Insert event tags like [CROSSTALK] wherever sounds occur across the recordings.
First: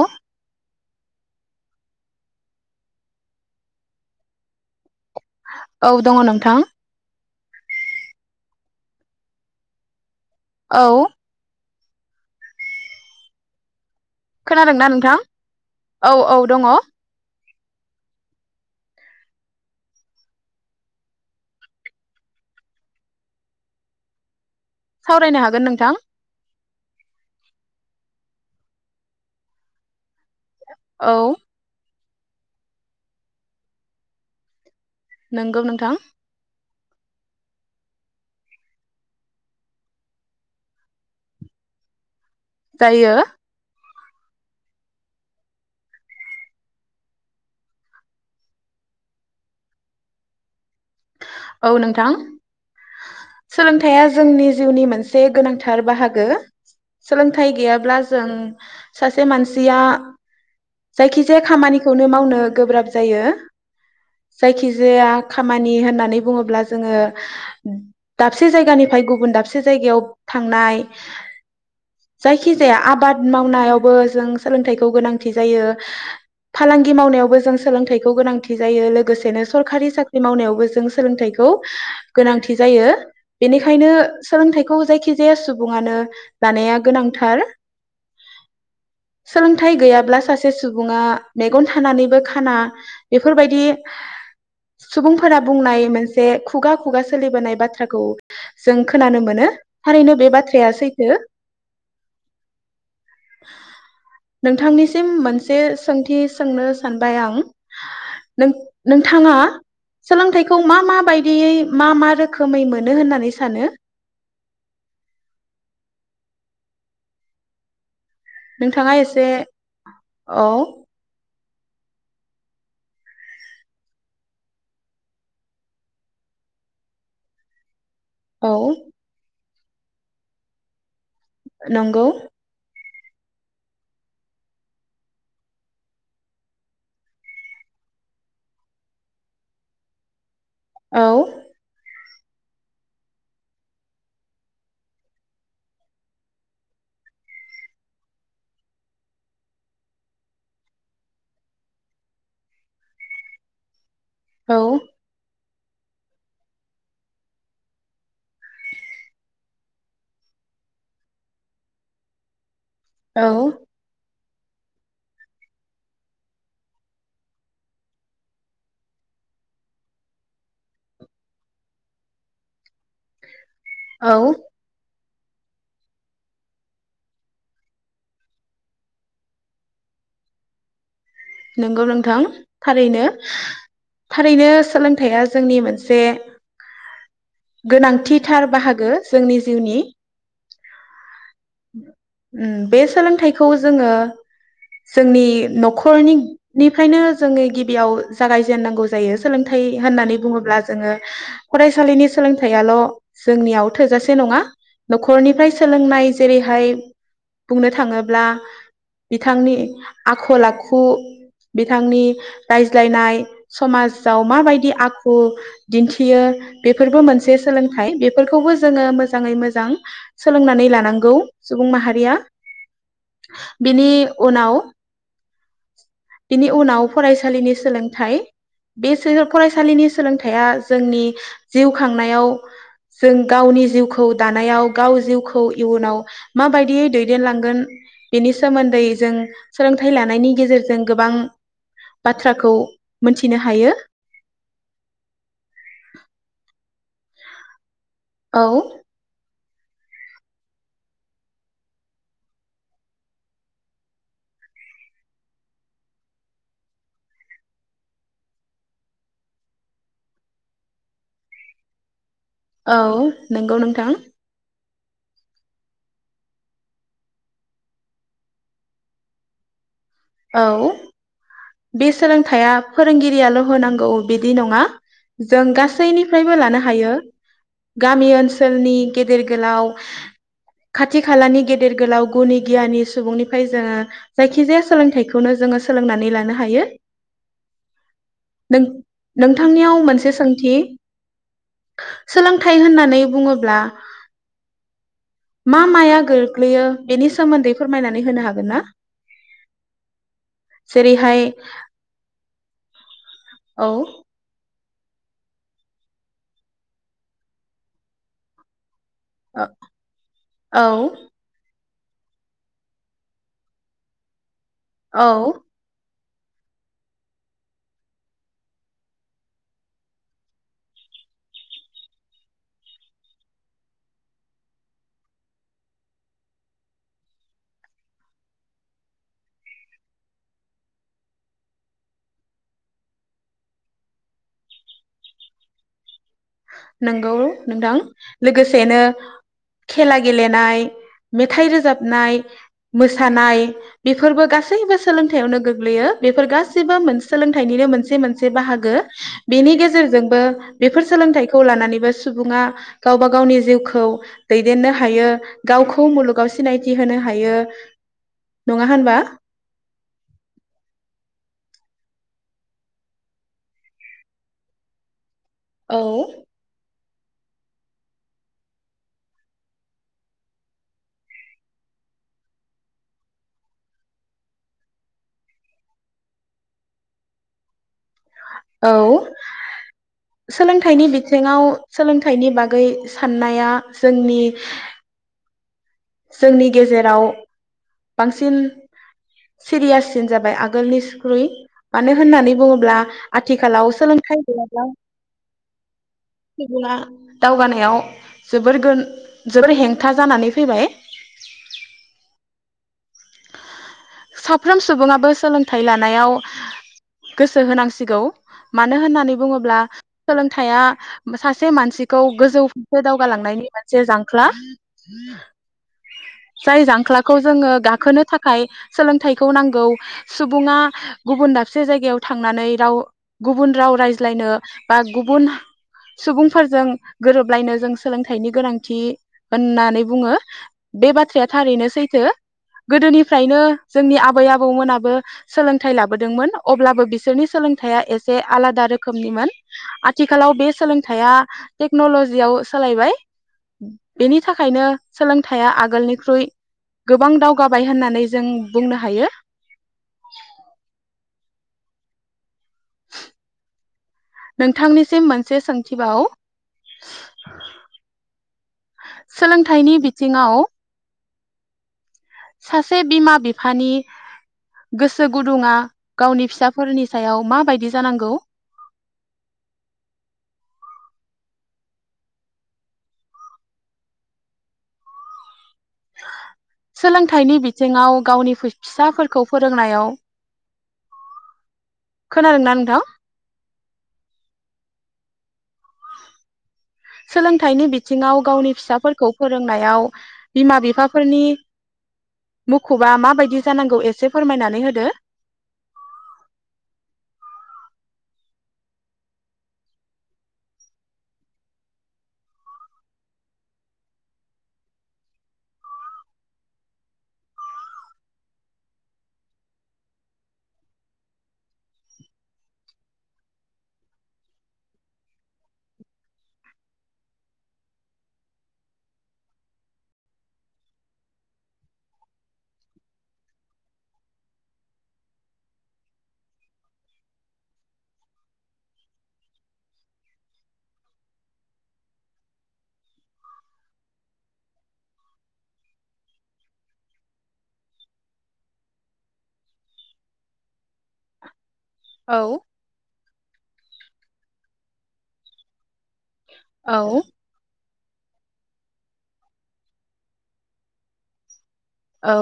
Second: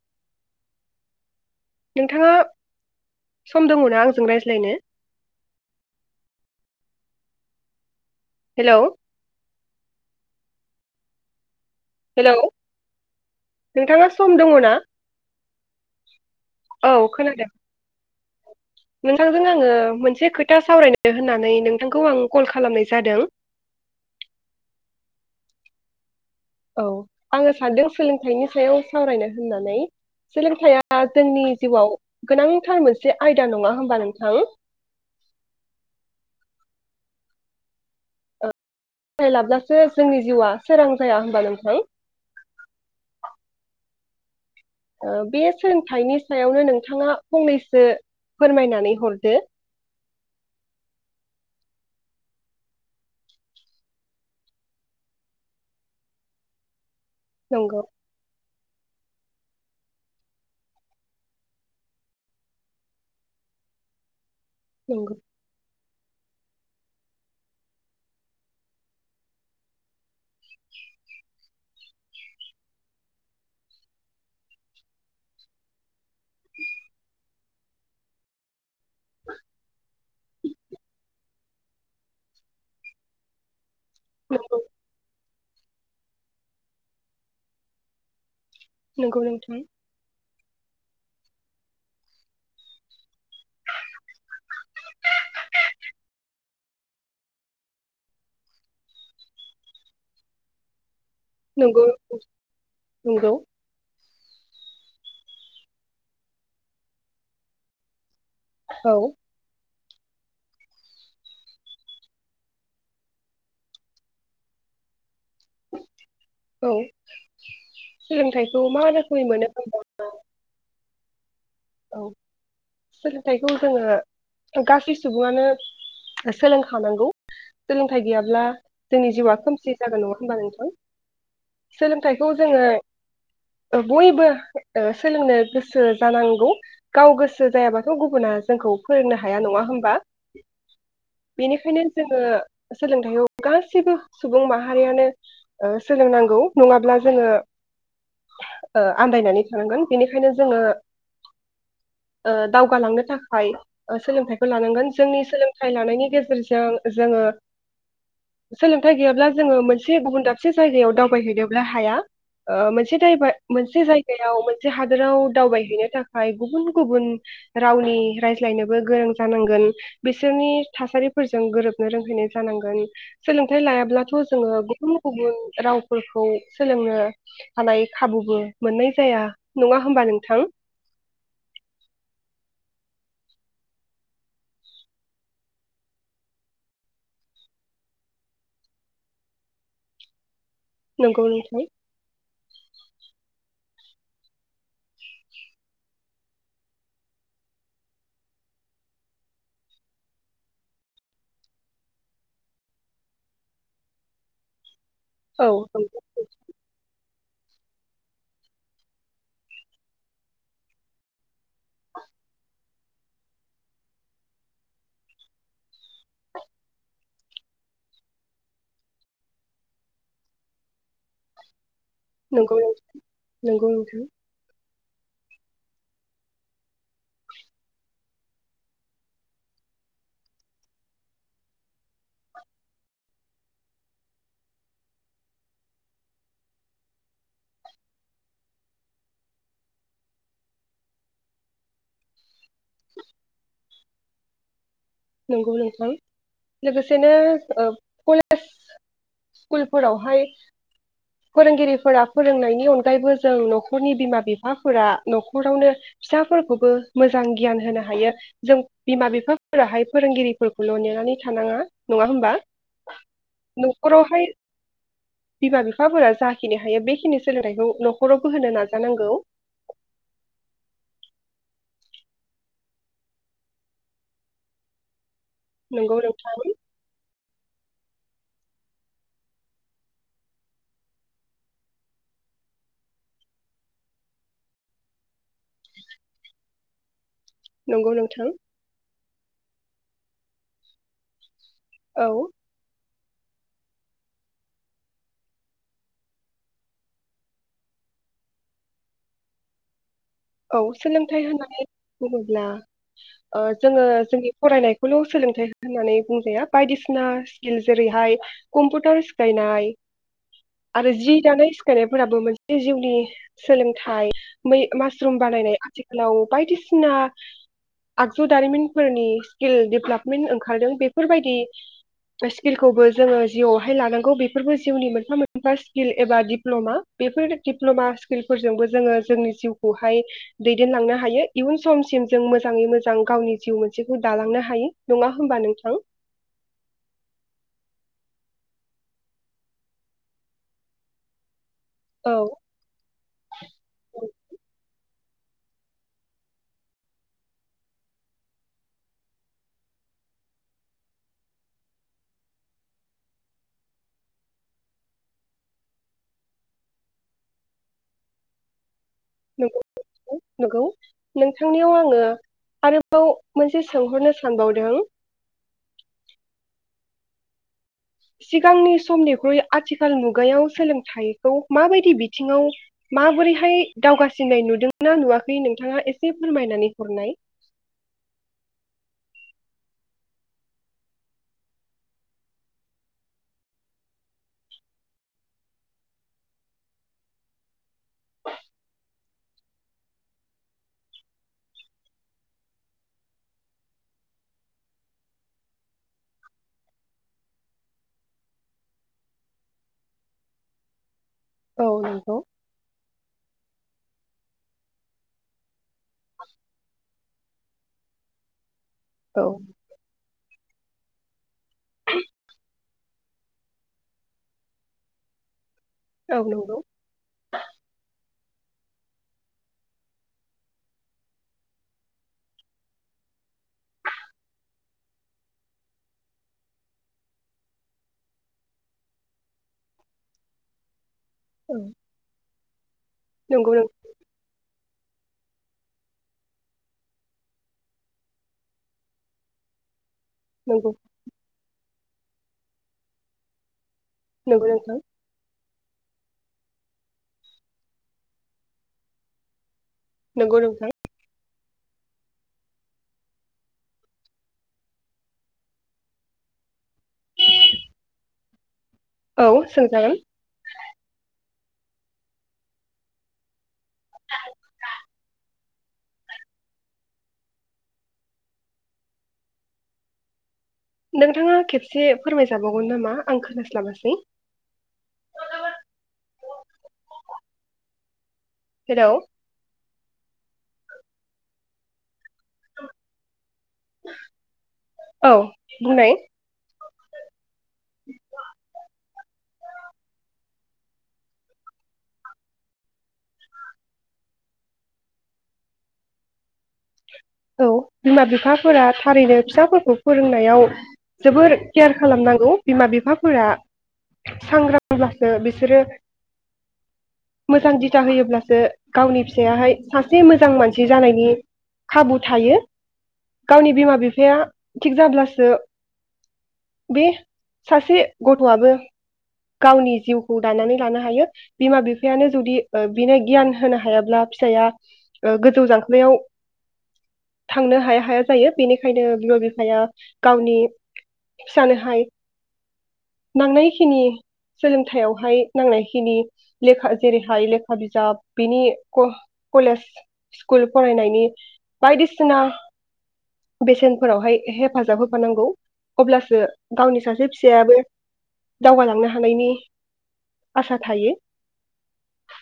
ओ नोंथाङा सम दङ ना आंजों रायज्लायनो? औ दङ नोंथां। हेल'? औ। हेल'? नोंथाङा सम दङ ना? खोनादोंना नोंथां औ औ दङ औ खोनादों। नोंथांजों आङो मोनसे खोथा सावरायनो होननानै नोंथांखौ आं कल खालामनाय जादों। सावरायनो हागोन नोंथां। औ आङो सानदों सोलोंथाइनि सायाव सावरायनो होननानै। सोलोंथाइया औ जोंनि जिउआव गोनांथार मोनसे आयदा नङा होमबा नोंथां? नोंगौ नोंथां। थाय लाब्लासो जोंनि जिउआ सोरां जाया होनबा नोंथां? जायो ओ बे सोलोंथाइनि सायावनो नोंथाङा फंनैसो फोरमायनानै हरदो। औ नोंथां सोलोंथाइया जोंनि जिउनि मोनसे गोनांथार बाहागो सोलोंथाइ नंगौ गैयाब्ला जों सासे मानसिया जायखि जाया खामानिखौनो मावनो गोब्राब जायो। जायखि जाया नंगौ खामानि नि होननानै बुङोब्ला जोङो दाबसे जायगानिफ्राय गुबुन दाबसे जायगायाव थांनाय जायखि जाया आबाद मावनायावबो जों सोलोंथाइखौ गोनांथि जायो फालांगि मावनायावबो जों सोलोंथाइखौ गोनांथि जायो लोगोसेनो सरखारि साख बो जों सोलोंथाइखौ गोनांथि जायो बेनि बेनिखायनो सोलोंथाइखौ जायखिजाया जे सुबुङानो लानाया गोनांथार। नंगौ नोंथां सोलोंथाइ गैयाब्ला सासे सासे सुबुङा मेगन थानानैबो खाना बेफोरबायदि सुबुंफोरा बुंनाय मोनसे खुगा खुगा सोलिबोनाय बाथ्राखौ जों खोनानो मोनो थारैनो बे बाथ्राया सै नंगौ नंगौ। नोंथांनिसिम मोनसे सोंथि सोंनो सानबाय आं। नों औ नोंथाङा सोलोंथाइखौ मा मा बायदियै मा मा रोखोमै मोनो होननानै सानो? औ सोलोंथाइखौ मा नोंथाङा रोखोमै एसे मोनो होनना औ औ सोलोंथाइखौ जोङो गासै सुबुङानो सोलोंखानांगौ। थाइ गैयाब्ला औ जोंनि जिउआ खोम सि जागोन नङा होनबा नोंथां? नंगौ सोलोंथाइखौ जोङो बयबो ओ सोलोंनो गोसो जानांगौ। गाव गोसो जायाबाथ' गुबुना जोंखौ फोरोंनो हाया नङा होमबा? औ बेनिखायनो जोङो सोलोंथाइयाव गासैबो सुबुं माहारियानो ओ सोलोंनांगौ नङाब्ला जोङो ओ आन्दायनानै थानांगोन बेनिखायनो जोङो ओ दावगालांनो थाखाय सोलोंथाइखौ औ लानांगोन जोंनि सोंलों थाय लानायनि गेजेरजों जोङो सोलोंथाइ गैयाब्ला जोङो मोनसे गुबुन दाबसे जायगायाव दावबायहैनोब्ला हाया ओ मोनसे दाय औ बा मोनसे जाय जायाव मोनसे हादराव दावबायहैनो थाख गुबुन गुबुन रावनि रायज्लायनोबो गोरों जानांगोन बिसोरनि थासारिफोरजों गोरोबनो रोंहैनाय जानांगोन सोंलों थाय लायाब्लाथ' औ जोङो गुबुन गुबुन रावफोरखौ सोलोंनो हानाय खाबुबो मोननाय जाया नङा होमबा नोंथां? नंगौ नोंथां थारैनो थारैनो सोलोंथाइया जोंनि मोनसे गोनांथिथार बाहागो जोंनि जिउनि। नंगौ नों उम्म बे सोलोंथाइखौ जोङो जोंनि न'खरनि निफ्रायनो जोङो गिबियाव जागायजेननांगौ जायो सोलोंथाइ होननानै बुङोब्ला जोङो फरायसालिनि सोलोंथाइयाल' जोंनियाव थोजासे नङा। औ न'खरनिफ्राय नंगौ सोलोंनाय बुंनो थाङोब्ला बिथांनि आखल आखु बिथांनि रायज्लायनाय समाजाव माबायदि आखु दिन्थियो बेफोरबो मोनसे सोलोंथाइ बेफोरखौबो जोङो मोजाङै मोजां सोलोंनानै गौ सुबुं माहारि गैया नंगौ नंगौ बिनि नोंथां उनाव बिनि उनाव फरायसालिनि सोलोंथाइ बे सोआ फरायसालिनि सोलोंथाया जोंनि जिउ खांनायाव जों गावनि जिउखौ दानायाव गाव जिउखौ इयुनाव माबायदियै दैदेनलांगोन बेनि सोमोन्दै जों सोलोंथाइ लानायनि गेजेरजों गोबां बाथ्राखौ मिथिनो हायो। नोंगौ नोंथां लोगो सेनो ओ औ स्कुलफोरावहाय फोरोंगिरिफोरा फोरोंनायनि अनगायैबो जों न'खरनि बिमा बिफाफोरा न'खरावनो फिसाफोरखौबो मोजां गियान होनो हायो जों बिमा बिफाफोराहाय फोरोंगिरिफोरखौल' नेनानै थानाङा नङा [UNINTELLIGIBLE] औ नोंगौ नोंथां न'खरावहाय बिमा बिफाफोरा जाखिनि हायो बेखिनि सोलोंथाइखौ न'खरावबो होनो नाजानांगौ। औ बे सोलोंथाइया फोरोंगिरियाल' होनांगौ बिदि नङा। जों नंगौ नोंथां गासैनिफ्रायबो लानो हायो। गामि ओनसोलनि गेदेर गोलाव खाथि खालानि गेदेर गोलाव गुनि गियानि सुबुंनिफ्राय जोङो जायखिजाया सोलोंथाइखौनो जोङो सोलोंनानै लानो हायो। नंगौ नोंथां नों नोंथांनियाव मोनसे सोंथि औ सोलोंथाइ होननानै बुङोब्ला मा माया गोग्लैयो बेनि सोमोन्दै फोरमायनानै होनो हागोन ना? औ जेरैहाय सोलोंथाइ होननानै बुङोब्ला ओ औ जोङो जोंनि फरायनाय खौल' सोलोंथाइ होननानै बुंजाया बायदिसिना स्किल जेरैहाय कुम्पु [UNINTELLIGIBLE] सिखायनाय औ आरो जि दानाय सिखायनायफोराबो मोनसे जिउनि सोलोंथाइ औ [UNINTELLIGIBLE] [UNINTELLIGIBLE] बानायनाय [UNINTELLIGIBLE] [UNINTELLIGIBLE] बायदिसिना आगजु दारिमिनफोरनि स्किल डेभल्पमेन्ट ओंखारदों बेफोरबायदि स्किलखौबो जोङो जिउवावहाय लानांगौ बेफोरबो जिउनि मोनफा मोनफा स्किल एबा डिप्ल'मा बेफोर दिप्ल'मा स्किलफोरजोंबो जोङो जोंनि जिउ खौहाय दैदेनलांनो हायो इयुन समसिम जों मोजाङै मोजां गावनि जिउ मोनसेखौ दालांनो हायो नङा होमबा नोंथां? नोंगौ नोंथां लोगोसेनो खेला गेलेनाय मेथाइ रो जाबनाय औ मोसानाय औ, बेफोरबो गासैबो सोलोंथायावनो गोग्लैयो बेफोर गासिबो मोन सोलोंथाइनिनो मोनसे मोनसे बाहागो बेनि गेजेरजोंबो बेफोर सोलोंथाइखौ लानानैबो सुबुङा गावबा गावनि जिउखौ दैदेननो हायो गावखौ मुलुगाव सिनायथि होनो हायो नङा होनबा? [UNINTELLIGIBLE] नोंगौ नोंथांनियाव आङो आरोबाव मोनसे सोंहरनो सानबावदों औ सिगांनि समनिख्रुइ आथिखाल मुगायाव सोलोंथाइखौ माबायदि बिथिङाव माबोरैहाय दावगासिननाय नुदोंना नुवाखै नोंथाङा एसे फोरमायनानै हरनाय। औ सोलोंथाइनि बिथिङाव सोलोंथाइनि बागै साननाया जोंनि जोंनि गेजेराव बांसिन सिरियाससिन जाबाय आगोलनिसख्रुइ मानो होननानै बुङोब्ला आथिखालाव सोलोंथाइ गैयाब्ला [UNINTELLIGIBLE] सुबुङा दावगानायाव जोबोर गो जोबोर हेंथा जानानै फैबाय। औ नंगौ साफ्रोम सुबुङाबो सोलोंथाइ लानायाव गोसो होनांसिगौ। मानो होननानै औ बुङोब्ला सोलोंथाइया सासे मानसिखौ गोजौ [UNINTELLIGIBLE] दावगालांनायनि मोनसे जांख्ला। नंगौ जाय औ जांख्लाखौ जोङो गा [UNINTELLIGIBLE] थाखाय सोलोंथाइखौ नांगौ सुबुङा गुबुन दाबसे जायगायाव थांनानै राव गुबुन राव रायज्लायनो बा गुबुन सुबुंफोरजों गोरोबलायनो जों सोलोंथाइनि गोनांथि होननानै बुङो बे [UNINTELLIGIBLE] [UNINTELLIGIBLE] थारैनो सैथो गोदोनिफ्रायनो नंगौ नों- जोंनि आबै आबौ मोनाबो सोलोंथाइ लाबोदोंमोन अब्लाबो बिसोरनि सोलोंथाइया एसे आलादा रोखोमनिमोन आथिखालाव बे नंगौ सोलोंथाइया टेक्नलजियाव सोलायबाय बेनि नंगौ थाखायनो नोंथां सोलोंथाइया आगोल आगोलनिख्रुइ गोबां दा जौगाबाय होननानै जों बुंनो हायो। नंगौ नोंथां नोंथांनिसिम मोनसे सोंथिबाव औ सोलोंथाइनि सोंजागोन बिथिङाव सासे बिमा बिफानि गोसो गुदुङा गावनि फिसाफोरनि सायाव माबायदि जानांगौ नोंथाङा खेबसे फोरमायजाबावगोन नामा आं खोनास्लाबासै सोलोंथाइनि बिथिङाव गावनि हेलौ फिसाफोरखौ फोरोंनायाव खोनादों ना नोंथां औ बुंनाय सोलों थाइनि बिथिङाव गावनि फिसाफोरखौ फोरोंनायाव बिमा बिफाफोरनि मुखुबा माबायदि जानांगौ एसे फोरमायनानै होदो औ बिमा बिफाफोरा थारैनो फिसाफोरखौ फोरोंनायाव जोबोर केयार खालामनांगौ बिमा बिफाफोरा सांग्रांब्लासो बिसोरो मोजां दिथा होयोब्लासो गावनि फिसायाहाय सासे मोजां मानसि जानायनि खाबु थायो गावनि बिमा बिफाया थिग जाब्लासो बे सासे गथआबो गावनि जिउखौ दानानै लानो हायो बिमा बिफायानो जुदि बिनो गियान होनो हायाब्ला फिसाया गोजौ जांख्लायाव थांनो हाया हाया जायो बेनिखायनो बिमा बिफाया गावनि फिसानोहाय नांनायखिनि सोलोंथायाइयावहाय नांनायखिनि लेखा जेरैहाय लेखा बिजाब बिनि कलेज स्कुल फरायनायनि बायदिसिना औ बेसेनफोरावहाय हेफाजाब होफानांगौ अब्लासो गावनि औ सासे फिसायाबो दावगालांनो हानायनि आसा थायो औ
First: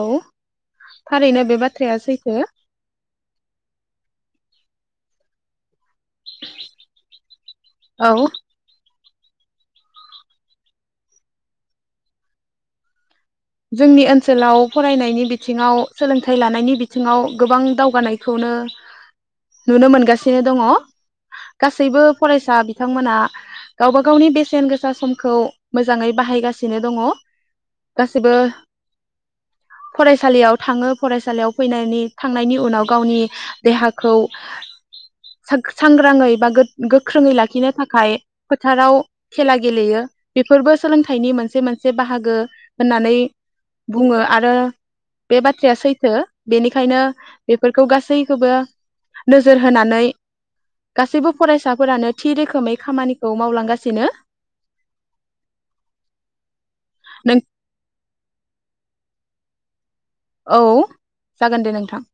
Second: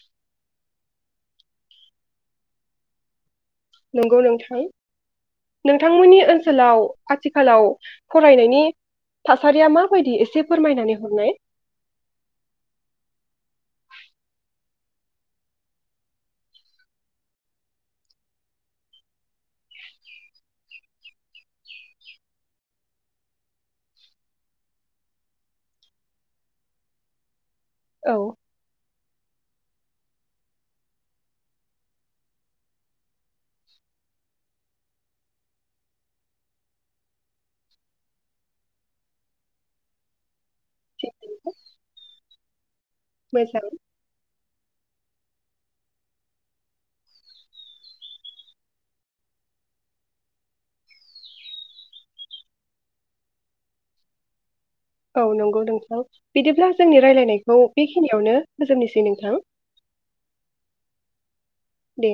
थारैनो बे बाथ्राया सैथो। नंगौ नोंथां नोंथांमोननि ओनसोलाव आथिखालाव औ फरायनायनि थासारिया माबायदि एसे फोरमायनानै हरनाय जोंनि ओनसोलाव फरायनायनि बिथिङाव सोलोंथाइ लानायनि बिथिङाव गोबां दावगानायखौनो नुनो मोनगासिनो दङ गासैबो फरायसा बिथांमोना गावबा गावनि बेसेन गोसा समखौ मोजाङै बाहायगासिनो दङ औ [UNINTELLIGIBLE] फरायसालियाव थाङो फरायसालियाव फैनायनि थांनायनि उनाव गावनि देहाखौ सांग्राङै बा गोख्रोङै लाखिनो थाखाय फोथाराव खेला गेलेयो बेफोरबो थिग सोलोंथाइनि मोनसे मोनसे बाहागो होननानै मोजां बुङो आरो आरो बे बाथ्राया सैथो बेनिखायनो बेफोरखौ गासैखौबो नोजोर होनानै गासैबो फरायसाफोरानो थि रोखोमै खामानिखौ मावलांगासिनो औ नंगौ नोंथां बिदिब्ला जोंनि नों रायलायनायखौ बेखिनियावनो फोजोबनोसै नोंथां। औ जागोन दे नोंथां। [INAUDIBLE]